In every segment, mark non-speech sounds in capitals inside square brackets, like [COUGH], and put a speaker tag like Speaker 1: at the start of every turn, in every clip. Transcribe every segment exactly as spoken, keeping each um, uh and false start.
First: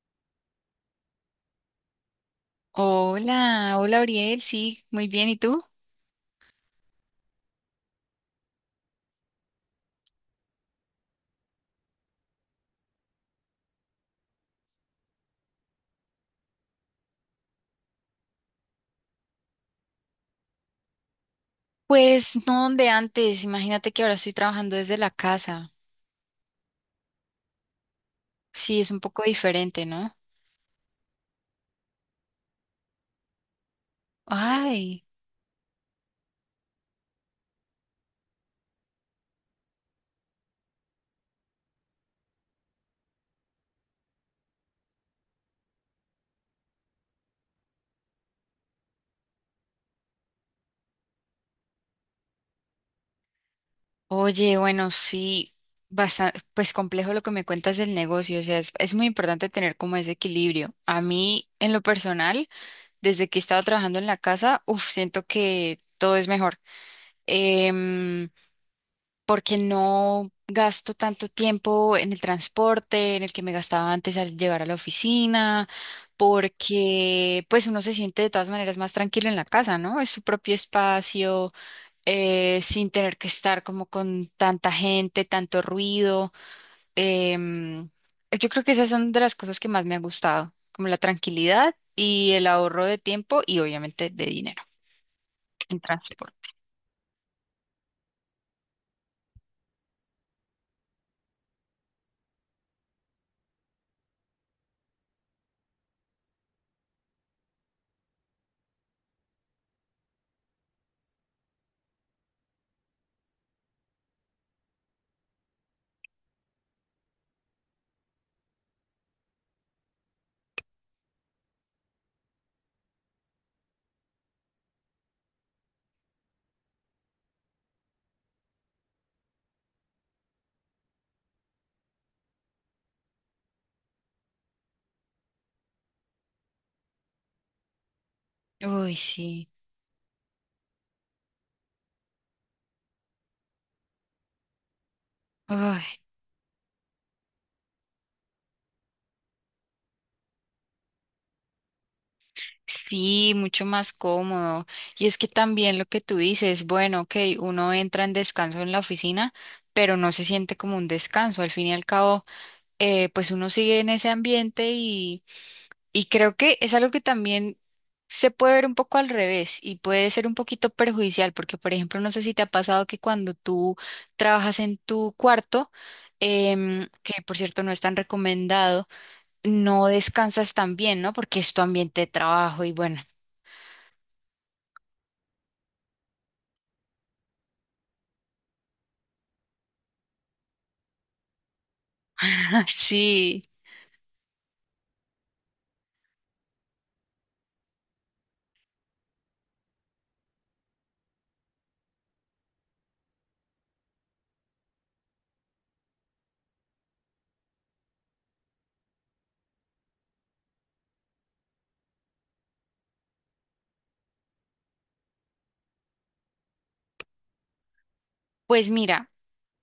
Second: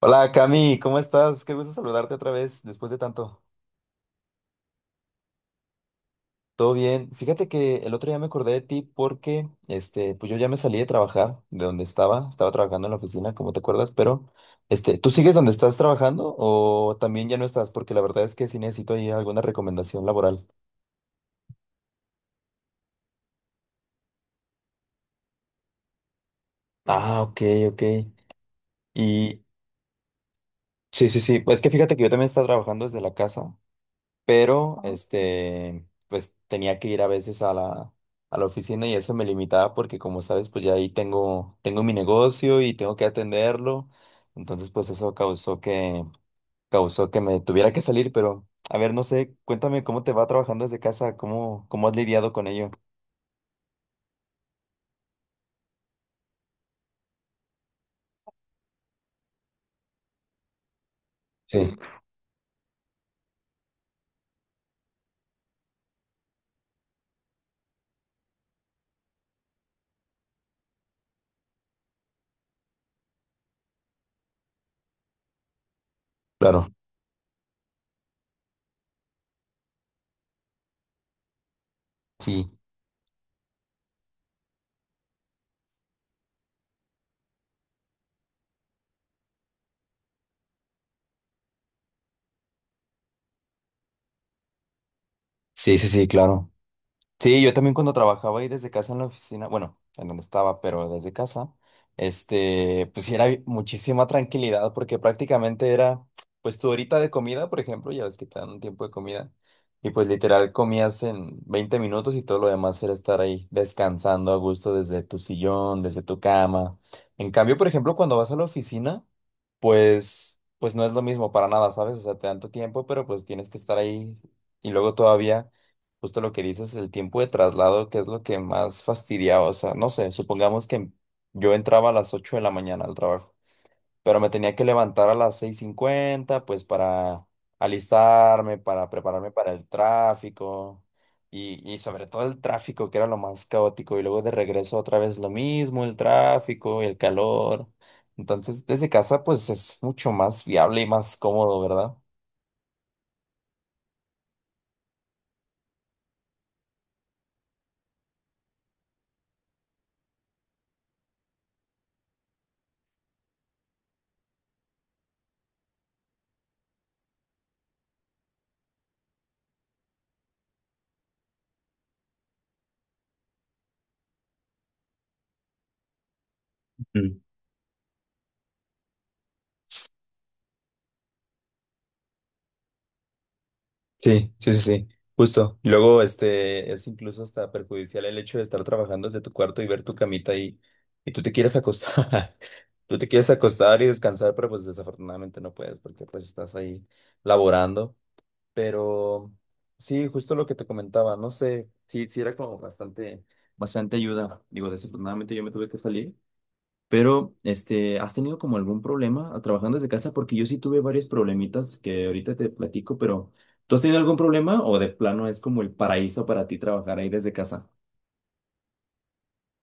Speaker 1: Hola Cami, ¿cómo estás? Qué gusto saludarte otra vez después de tanto.
Speaker 2: Hola, hola Ariel, sí, muy bien, ¿y tú?
Speaker 1: ¿Todo bien? Fíjate que el otro día me acordé de ti porque, este, pues yo ya me salí de trabajar de donde estaba, estaba trabajando en la oficina, como te acuerdas, pero, este, ¿tú sigues donde estás trabajando o también ya no estás? Porque la verdad es que sí necesito ahí alguna recomendación laboral.
Speaker 2: Pues no donde antes, imagínate que ahora estoy trabajando desde la casa.
Speaker 1: Ah, ok, ok.
Speaker 2: Sí, es un poco
Speaker 1: Y
Speaker 2: diferente, ¿no?
Speaker 1: sí, sí, sí, pues es que fíjate que yo también estaba trabajando desde la casa, pero
Speaker 2: Ay,
Speaker 1: este, pues tenía que ir a veces a la, a la oficina y eso me limitaba porque como sabes, pues ya ahí tengo, tengo mi negocio y tengo que atenderlo, entonces pues eso causó que, causó que me tuviera que salir, pero a ver, no sé, cuéntame cómo te va trabajando desde casa, cómo, cómo has lidiado con ello.
Speaker 2: oye, bueno, sí, bastante, pues complejo lo que me cuentas del negocio, o sea, es, es muy importante tener como ese equilibrio. A mí, en
Speaker 1: Sí,
Speaker 2: lo personal, desde que he estado trabajando en la casa, uf, siento que todo es mejor. Em, Porque no gasto tanto tiempo en el transporte, en el que me gastaba antes al llegar a la oficina,
Speaker 1: claro.
Speaker 2: porque pues uno se siente de todas maneras más tranquilo en la casa, ¿no? Es su propio espacio,
Speaker 1: Sí,
Speaker 2: eh, sin tener que estar como con tanta gente, tanto ruido. Em, yo creo que esas son de las cosas que más me ha gustado, como la tranquilidad y el ahorro de tiempo y obviamente de dinero en
Speaker 1: sí, sí, sí,
Speaker 2: transporte.
Speaker 1: claro. Sí, yo también cuando trabajaba ahí desde casa en la oficina, bueno, en donde estaba, pero desde casa, este, pues sí era bi- muchísima tranquilidad porque prácticamente era, pues tu horita de comida, por ejemplo, ya ves que te dan un tiempo de comida, y pues literal comías en veinte minutos y todo lo demás era estar ahí descansando a gusto desde tu sillón, desde tu cama. En cambio, por ejemplo, cuando vas a la oficina, pues, pues no es lo mismo para nada, ¿sabes? O sea, te dan tu tiempo, pero pues tienes que estar ahí y luego todavía. Justo lo que dices, el tiempo de traslado, que es lo que más fastidiaba. O sea, no sé, supongamos que yo entraba a las ocho de la mañana al trabajo, pero me tenía que levantar a las seis cincuenta pues para alistarme, para
Speaker 2: Uy,
Speaker 1: prepararme
Speaker 2: sí.
Speaker 1: para el tráfico y, y sobre todo el tráfico, que era lo más caótico. Y luego de regreso otra vez lo
Speaker 2: Uy.
Speaker 1: mismo, el tráfico, el calor. Entonces, desde casa, pues es mucho más viable y más cómodo, ¿verdad?
Speaker 2: Sí, mucho más cómodo. Y es que también lo que tú dices, bueno, ok, uno entra en descanso en la oficina, pero no se siente como un descanso. Al fin y al cabo, eh, pues uno sigue en ese ambiente y, y creo que es algo que también se puede ver un poco al revés y puede ser un poquito perjudicial, porque por ejemplo, no sé si te ha pasado que cuando tú trabajas en tu cuarto, em, que por cierto no es tan recomendado, no descansas tan bien, ¿no? Porque es tu ambiente de trabajo y bueno.
Speaker 1: Sí, sí, sí, sí, justo. Y luego, este, es incluso hasta perjudicial el hecho de estar trabajando desde tu cuarto y ver tu camita y, y tú te quieres acostar,
Speaker 2: [LAUGHS]
Speaker 1: [LAUGHS] tú te quieres
Speaker 2: Sí,
Speaker 1: acostar y descansar, pero pues desafortunadamente no puedes porque pues estás ahí laborando. Pero sí, justo lo que te comentaba, no sé, sí, sí era como bastante, bastante ayuda. Digo, desafortunadamente yo me tuve que salir, pero, este, ¿has tenido como algún problema a- trabajando desde casa? Porque yo sí tuve varios problemitas que ahorita te platico, pero ¿tú has tenido algún problema o de plano es como el paraíso para ti trabajar ahí desde casa?
Speaker 2: pues mira,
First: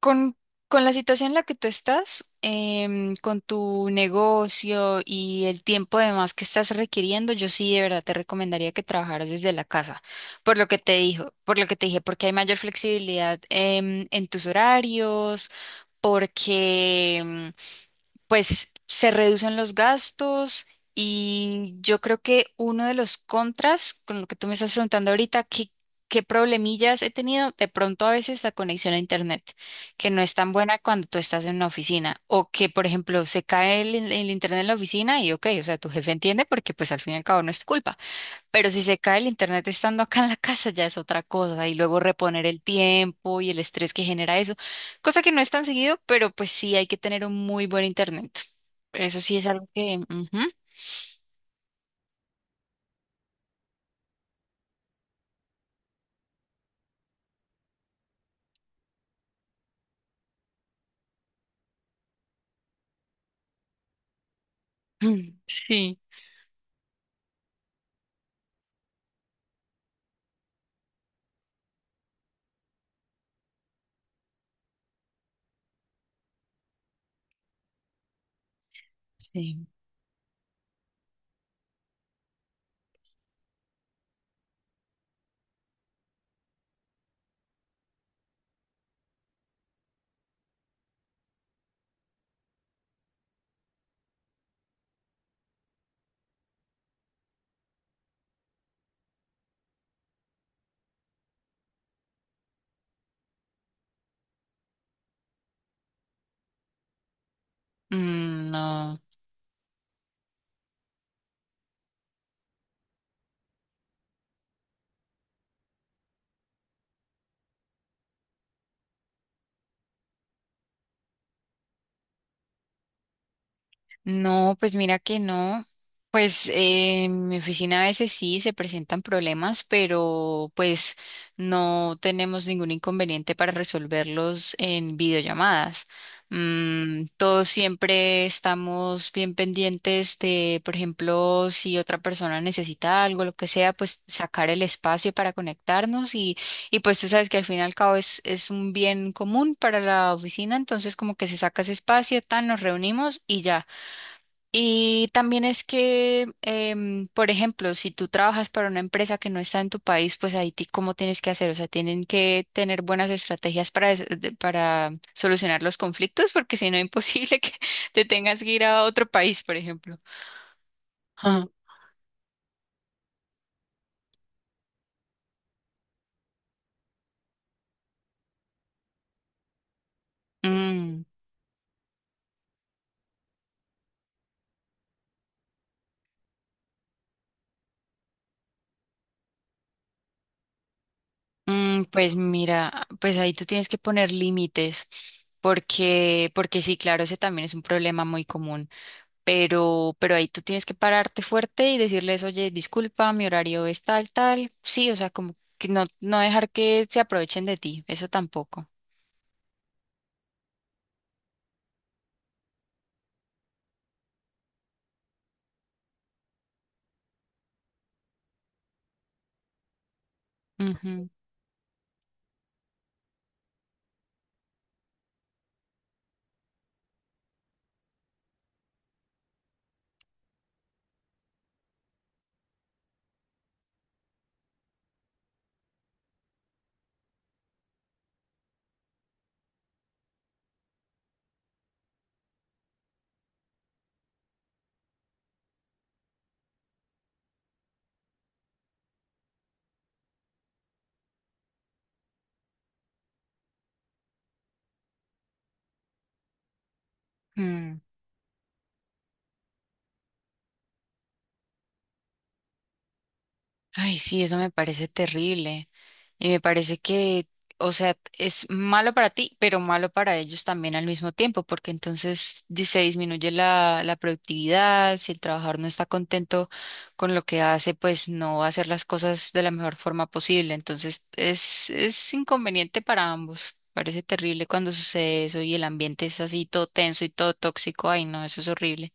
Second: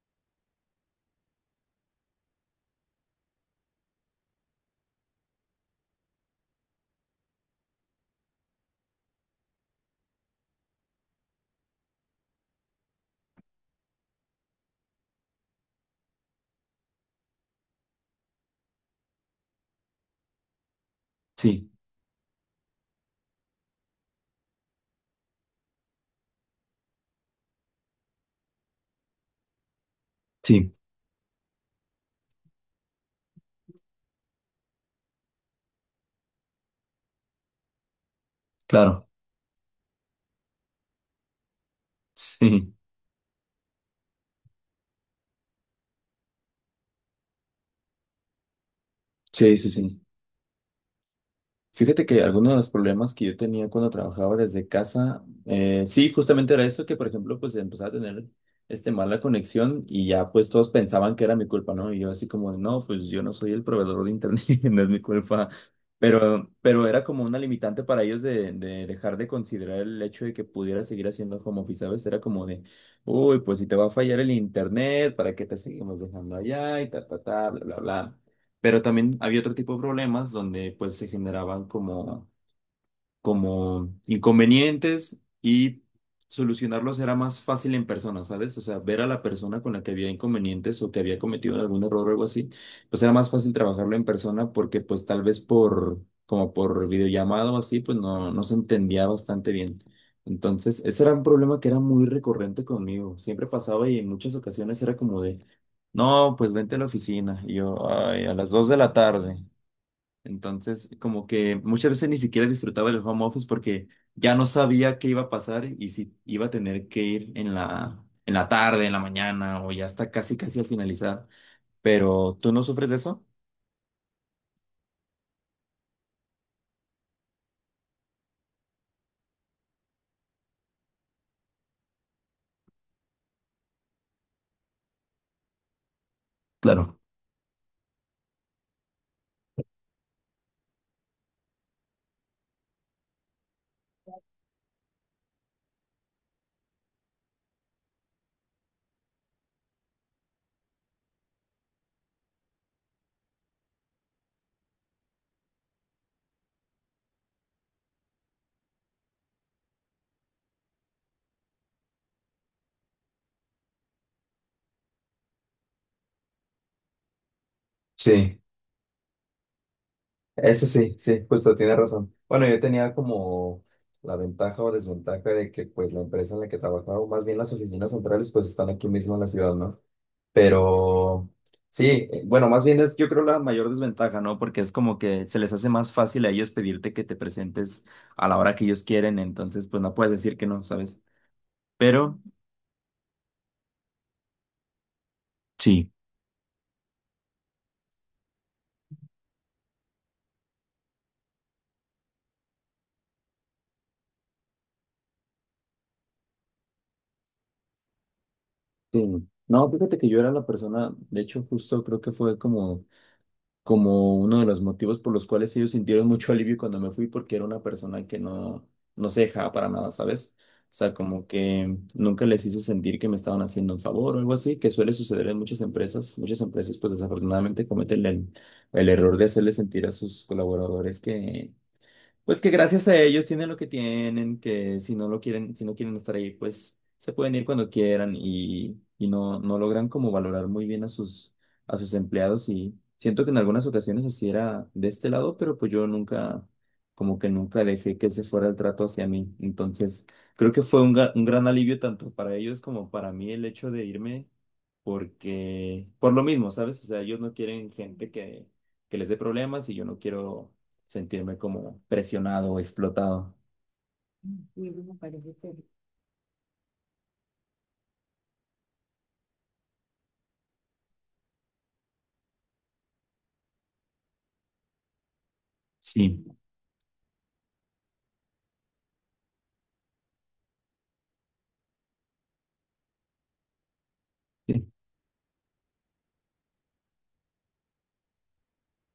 Speaker 2: con, con la situación en la que tú estás, em, con tu negocio y el tiempo además que estás requiriendo, yo sí de verdad te recomendaría que trabajaras desde la casa, por lo que te dijo, por lo que te dije, porque hay mayor flexibilidad em, en tus horarios, porque em, pues se reducen los gastos
Speaker 1: Sí,
Speaker 2: y yo creo que uno de los contras, con lo que tú me estás preguntando ahorita, ¿qué, qué problemillas he tenido? De pronto a veces la conexión a internet, que no es tan
Speaker 1: sí,
Speaker 2: buena cuando tú estás en una oficina o que, por ejemplo, se cae el, el internet en la oficina y ok, o sea, tu jefe entiende porque pues al fin y al cabo no es tu culpa. Pero si se
Speaker 1: claro.
Speaker 2: cae el internet estando acá en la casa ya es otra cosa y luego reponer el
Speaker 1: Sí,
Speaker 2: tiempo y el estrés que genera eso, cosa que no es tan seguido, pero pues sí hay que tener un muy buen internet. Eso sí es
Speaker 1: sí,
Speaker 2: algo
Speaker 1: sí,
Speaker 2: que
Speaker 1: sí.
Speaker 2: ujú.
Speaker 1: Fíjate que algunos de los problemas que yo tenía cuando trabajaba desde casa, eh, sí, justamente era eso, que por ejemplo, pues empezaba a tener este mala conexión y ya pues todos pensaban que era mi culpa, ¿no? Y yo así como, no, pues yo no soy el proveedor de internet, [LAUGHS] no es mi
Speaker 2: Mm,
Speaker 1: culpa.
Speaker 2: sí,
Speaker 1: Pero, pero era como una limitante para ellos de, de dejar de considerar el hecho de que pudiera seguir haciendo home office, ¿sabes? Era como de, uy, pues si te va a fallar el internet, ¿para qué te seguimos dejando allá? Y ta, ta, ta, bla, bla, bla. Pero también había otro
Speaker 2: sí.
Speaker 1: tipo de problemas donde pues se generaban como como inconvenientes y solucionarlos era más fácil en persona, ¿sabes? O sea, ver a la persona con la que había inconvenientes o que había cometido algún error o algo así, pues era más fácil trabajarlo en persona porque pues tal vez por, como por videollamado o así, pues no, no se entendía bastante bien. Entonces, ese era un problema que era muy recurrente conmigo. Siempre pasaba y en muchas ocasiones era como de, no, pues vente a la oficina. Y yo, ay, a las
Speaker 2: Mm,
Speaker 1: dos de la
Speaker 2: no.
Speaker 1: tarde. Entonces, como que muchas veces ni siquiera disfrutaba del home office porque ya no sabía qué iba a pasar y si iba a tener que ir en la, en la tarde, en la mañana o ya hasta casi, casi al finalizar. Pero, ¿tú no sufres de eso?
Speaker 2: No, pues mira que no. Pues eh, en mi oficina a veces sí se presentan problemas, pero pues no tenemos ningún inconveniente para resolverlos en videollamadas.
Speaker 1: Claro,
Speaker 2: Mm, todos siempre estamos bien pendientes de, por ejemplo, si otra persona necesita algo, lo que sea, pues sacar el espacio para conectarnos y, y pues tú sabes que al fin y al cabo es, es un bien común para la oficina, entonces como que se saca ese espacio, tan nos reunimos y ya. Y también es que, em, por ejemplo, si tú trabajas para una empresa que no está en tu país, pues ahí ti- cómo tienes que hacer, o sea, tienen que tener buenas estrategias para, des- de- para solucionar los conflictos, porque si no [LAUGHS] es imposible que [LAUGHS] te
Speaker 1: sí,
Speaker 2: tengas que ir a otro país, por ejemplo.
Speaker 1: eso sí, sí,
Speaker 2: Ah.
Speaker 1: justo tienes razón. Bueno, yo tenía como la ventaja o desventaja de que pues la empresa en la que trabajaba, o más bien las oficinas centrales, pues están aquí mismo en la ciudad, ¿no?
Speaker 2: Mm,
Speaker 1: Pero sí, eh, bueno, más bien es yo creo la mayor desventaja, ¿no? Porque es como que se les hace más fácil a ellos pedirte que te presentes a la hora que ellos quieren, entonces pues no puedes decir que no, ¿sabes?
Speaker 2: mm, pues
Speaker 1: Pero
Speaker 2: mira, pues ahí tú tienes que poner límites,
Speaker 1: sí.
Speaker 2: porque, porque sí, claro, ese también es un problema muy común. Pero, pero ahí tú tienes que pararte fuerte y decirles, oye, disculpa, mi horario es tal, tal. Sí, o sea, como que no, no dejar que se aprovechen de ti, eso tampoco.
Speaker 1: Sí. No, fíjate que yo era la persona, de hecho justo creo que fue como como uno de los motivos por los cuales ellos sintieron mucho alivio cuando me fui, porque era una persona que no, no se dejaba para nada, ¿sabes? O sea, como que nunca les hice sentir que me estaban haciendo un favor o algo así, que suele suceder en muchas empresas. Muchas empresas, pues desafortunadamente cometen el, el error de hacerle sentir a sus colaboradores que, pues que gracias a ellos tienen lo que tienen, que si no lo quieren, si no quieren estar ahí, pues se pueden ir cuando quieran y, y no, no logran como valorar muy bien a sus, a sus empleados y siento que en algunas ocasiones así era de este lado, pero pues yo nunca, como que nunca dejé que ese fuera el trato hacia mí. Entonces, creo que fue un, ga- un gran alivio tanto para ellos como para mí el hecho de irme porque, por lo mismo, ¿sabes? O sea, ellos no
Speaker 2: Ujú.
Speaker 1: quieren
Speaker 2: Mm.
Speaker 1: gente que, que les dé problemas y yo no quiero sentirme como presionado o explotado.
Speaker 2: Ay, sí, eso me parece terrible. Y me parece que, o sea, es malo para ti, pero malo para ellos también al mismo tiempo, porque entonces di- se disminuye la, la productividad, si el trabajador no está
Speaker 1: Sí,
Speaker 2: contento con lo que hace, pues no va a hacer las cosas de la mejor forma posible. Entonces es, es inconveniente para ambos. Parece terrible
Speaker 1: sí,
Speaker 2: cuando sucede eso y el ambiente es así todo tenso y todo tóxico. Ay, no, eso es horrible.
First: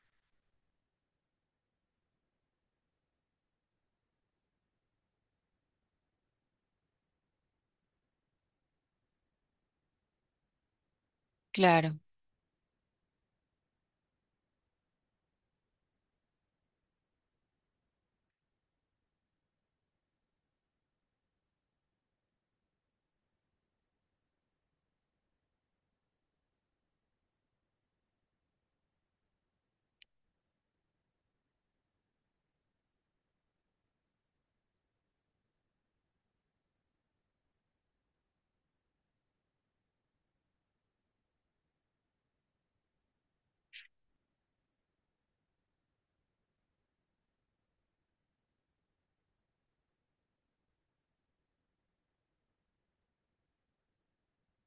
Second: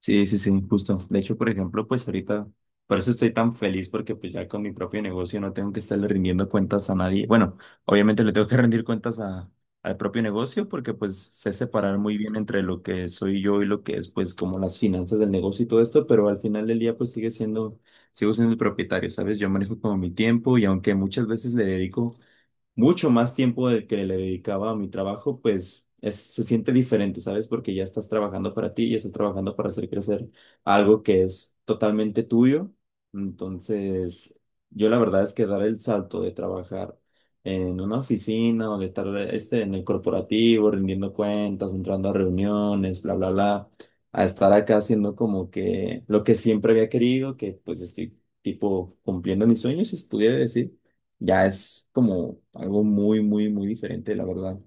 Speaker 1: sí, sí, sí, justo. De hecho, por ejemplo, pues ahorita, por eso estoy tan feliz porque pues ya con mi propio negocio no tengo que estarle rindiendo cuentas a nadie. Bueno, obviamente le tengo que [LAUGHS] rendir cuentas a, al propio negocio porque pues sé
Speaker 2: Claro.
Speaker 1: separar muy bien entre lo que soy yo y lo que es pues como las finanzas del negocio y todo esto, pero al final del día pues sigue siendo, sigo siendo el propietario, ¿sabes? Yo manejo como mi tiempo y aunque muchas veces le dedico mucho más tiempo del que le dedicaba a mi trabajo, pues es, se siente diferente, ¿sabes? Porque ya estás trabajando para ti, ya estás trabajando para hacer crecer algo que es totalmente tuyo. Entonces, yo la verdad es que dar el salto de trabajar en una oficina o de estar este, en el corporativo, rindiendo cuentas, entrando a reuniones, bla, bla, bla, a estar acá haciendo como que lo que siempre había querido, que pues estoy tipo cumpliendo mis sueños, si se pudiera decir, ya es como algo muy, muy, muy diferente, la verdad.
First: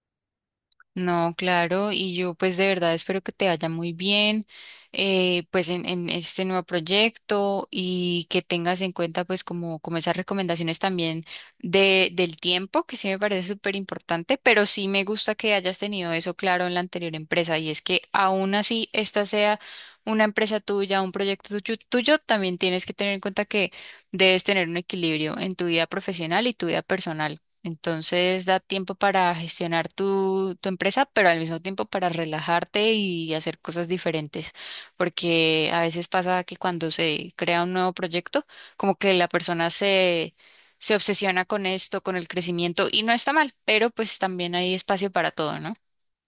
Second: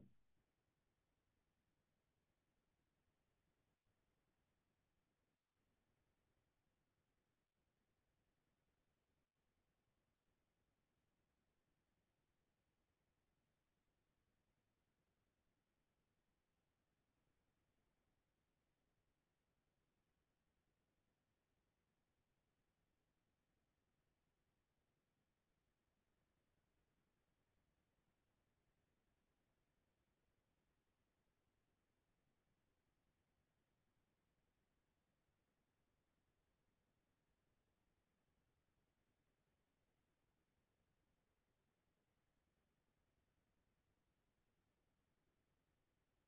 Speaker 2: No, claro, y yo pues de verdad espero que te vaya muy bien eh, pues en, en este nuevo proyecto y que tengas en cuenta pues como, como esas recomendaciones también de, del tiempo, que sí me parece súper importante, pero sí me gusta que hayas tenido eso claro en la anterior empresa y es que aún así esta sea una empresa tuya, un proyecto tuyo, tuyo, también tienes que tener en cuenta que debes tener un equilibrio en tu vida profesional y tu vida personal. Entonces da tiempo para gestionar tu, tu empresa, pero al mismo tiempo para relajarte y hacer cosas diferentes, porque a veces pasa que cuando se crea un nuevo proyecto, como que la persona se, se obsesiona con esto, con el crecimiento, y no está mal, pero pues también hay espacio para todo, ¿no?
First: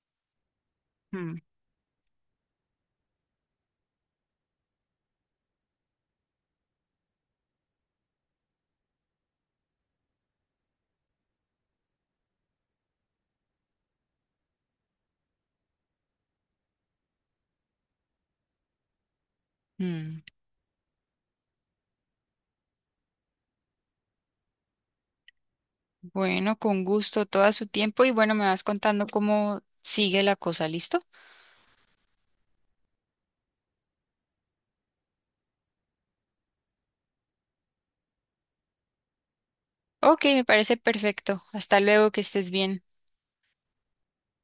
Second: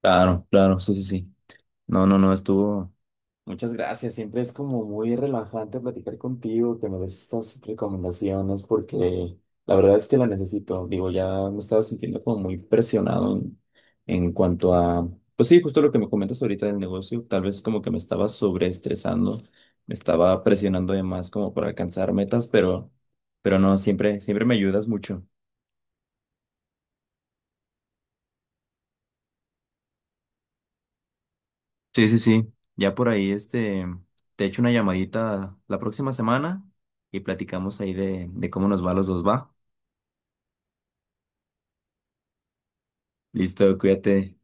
Speaker 1: Claro, claro, sí, sí, sí.
Speaker 2: Mm.
Speaker 1: No, no, no, estuvo. Muchas gracias, siempre es como muy relajante platicar contigo, que me des estas recomendaciones, porque la verdad es que la necesito. Digo, ya me estaba sintiendo como muy presionado en, en cuanto a, pues sí, justo lo que me comentas ahorita del negocio, tal vez como que me estaba sobreestresando, me
Speaker 2: Mm.
Speaker 1: estaba presionando de más como para alcanzar metas, pero, pero no, siempre, siempre me ayudas mucho.
Speaker 2: Bueno, con gusto, todo su tiempo, y bueno, me vas contando cómo sigue la cosa, ¿listo?
Speaker 1: Sí, sí, sí. Ya por ahí, este, te echo una llamadita la próxima semana y platicamos ahí de, de cómo nos va a los dos, ¿va?
Speaker 2: Ok, me parece perfecto. Hasta luego, que estés bien.
Speaker 1: Listo, cuídate.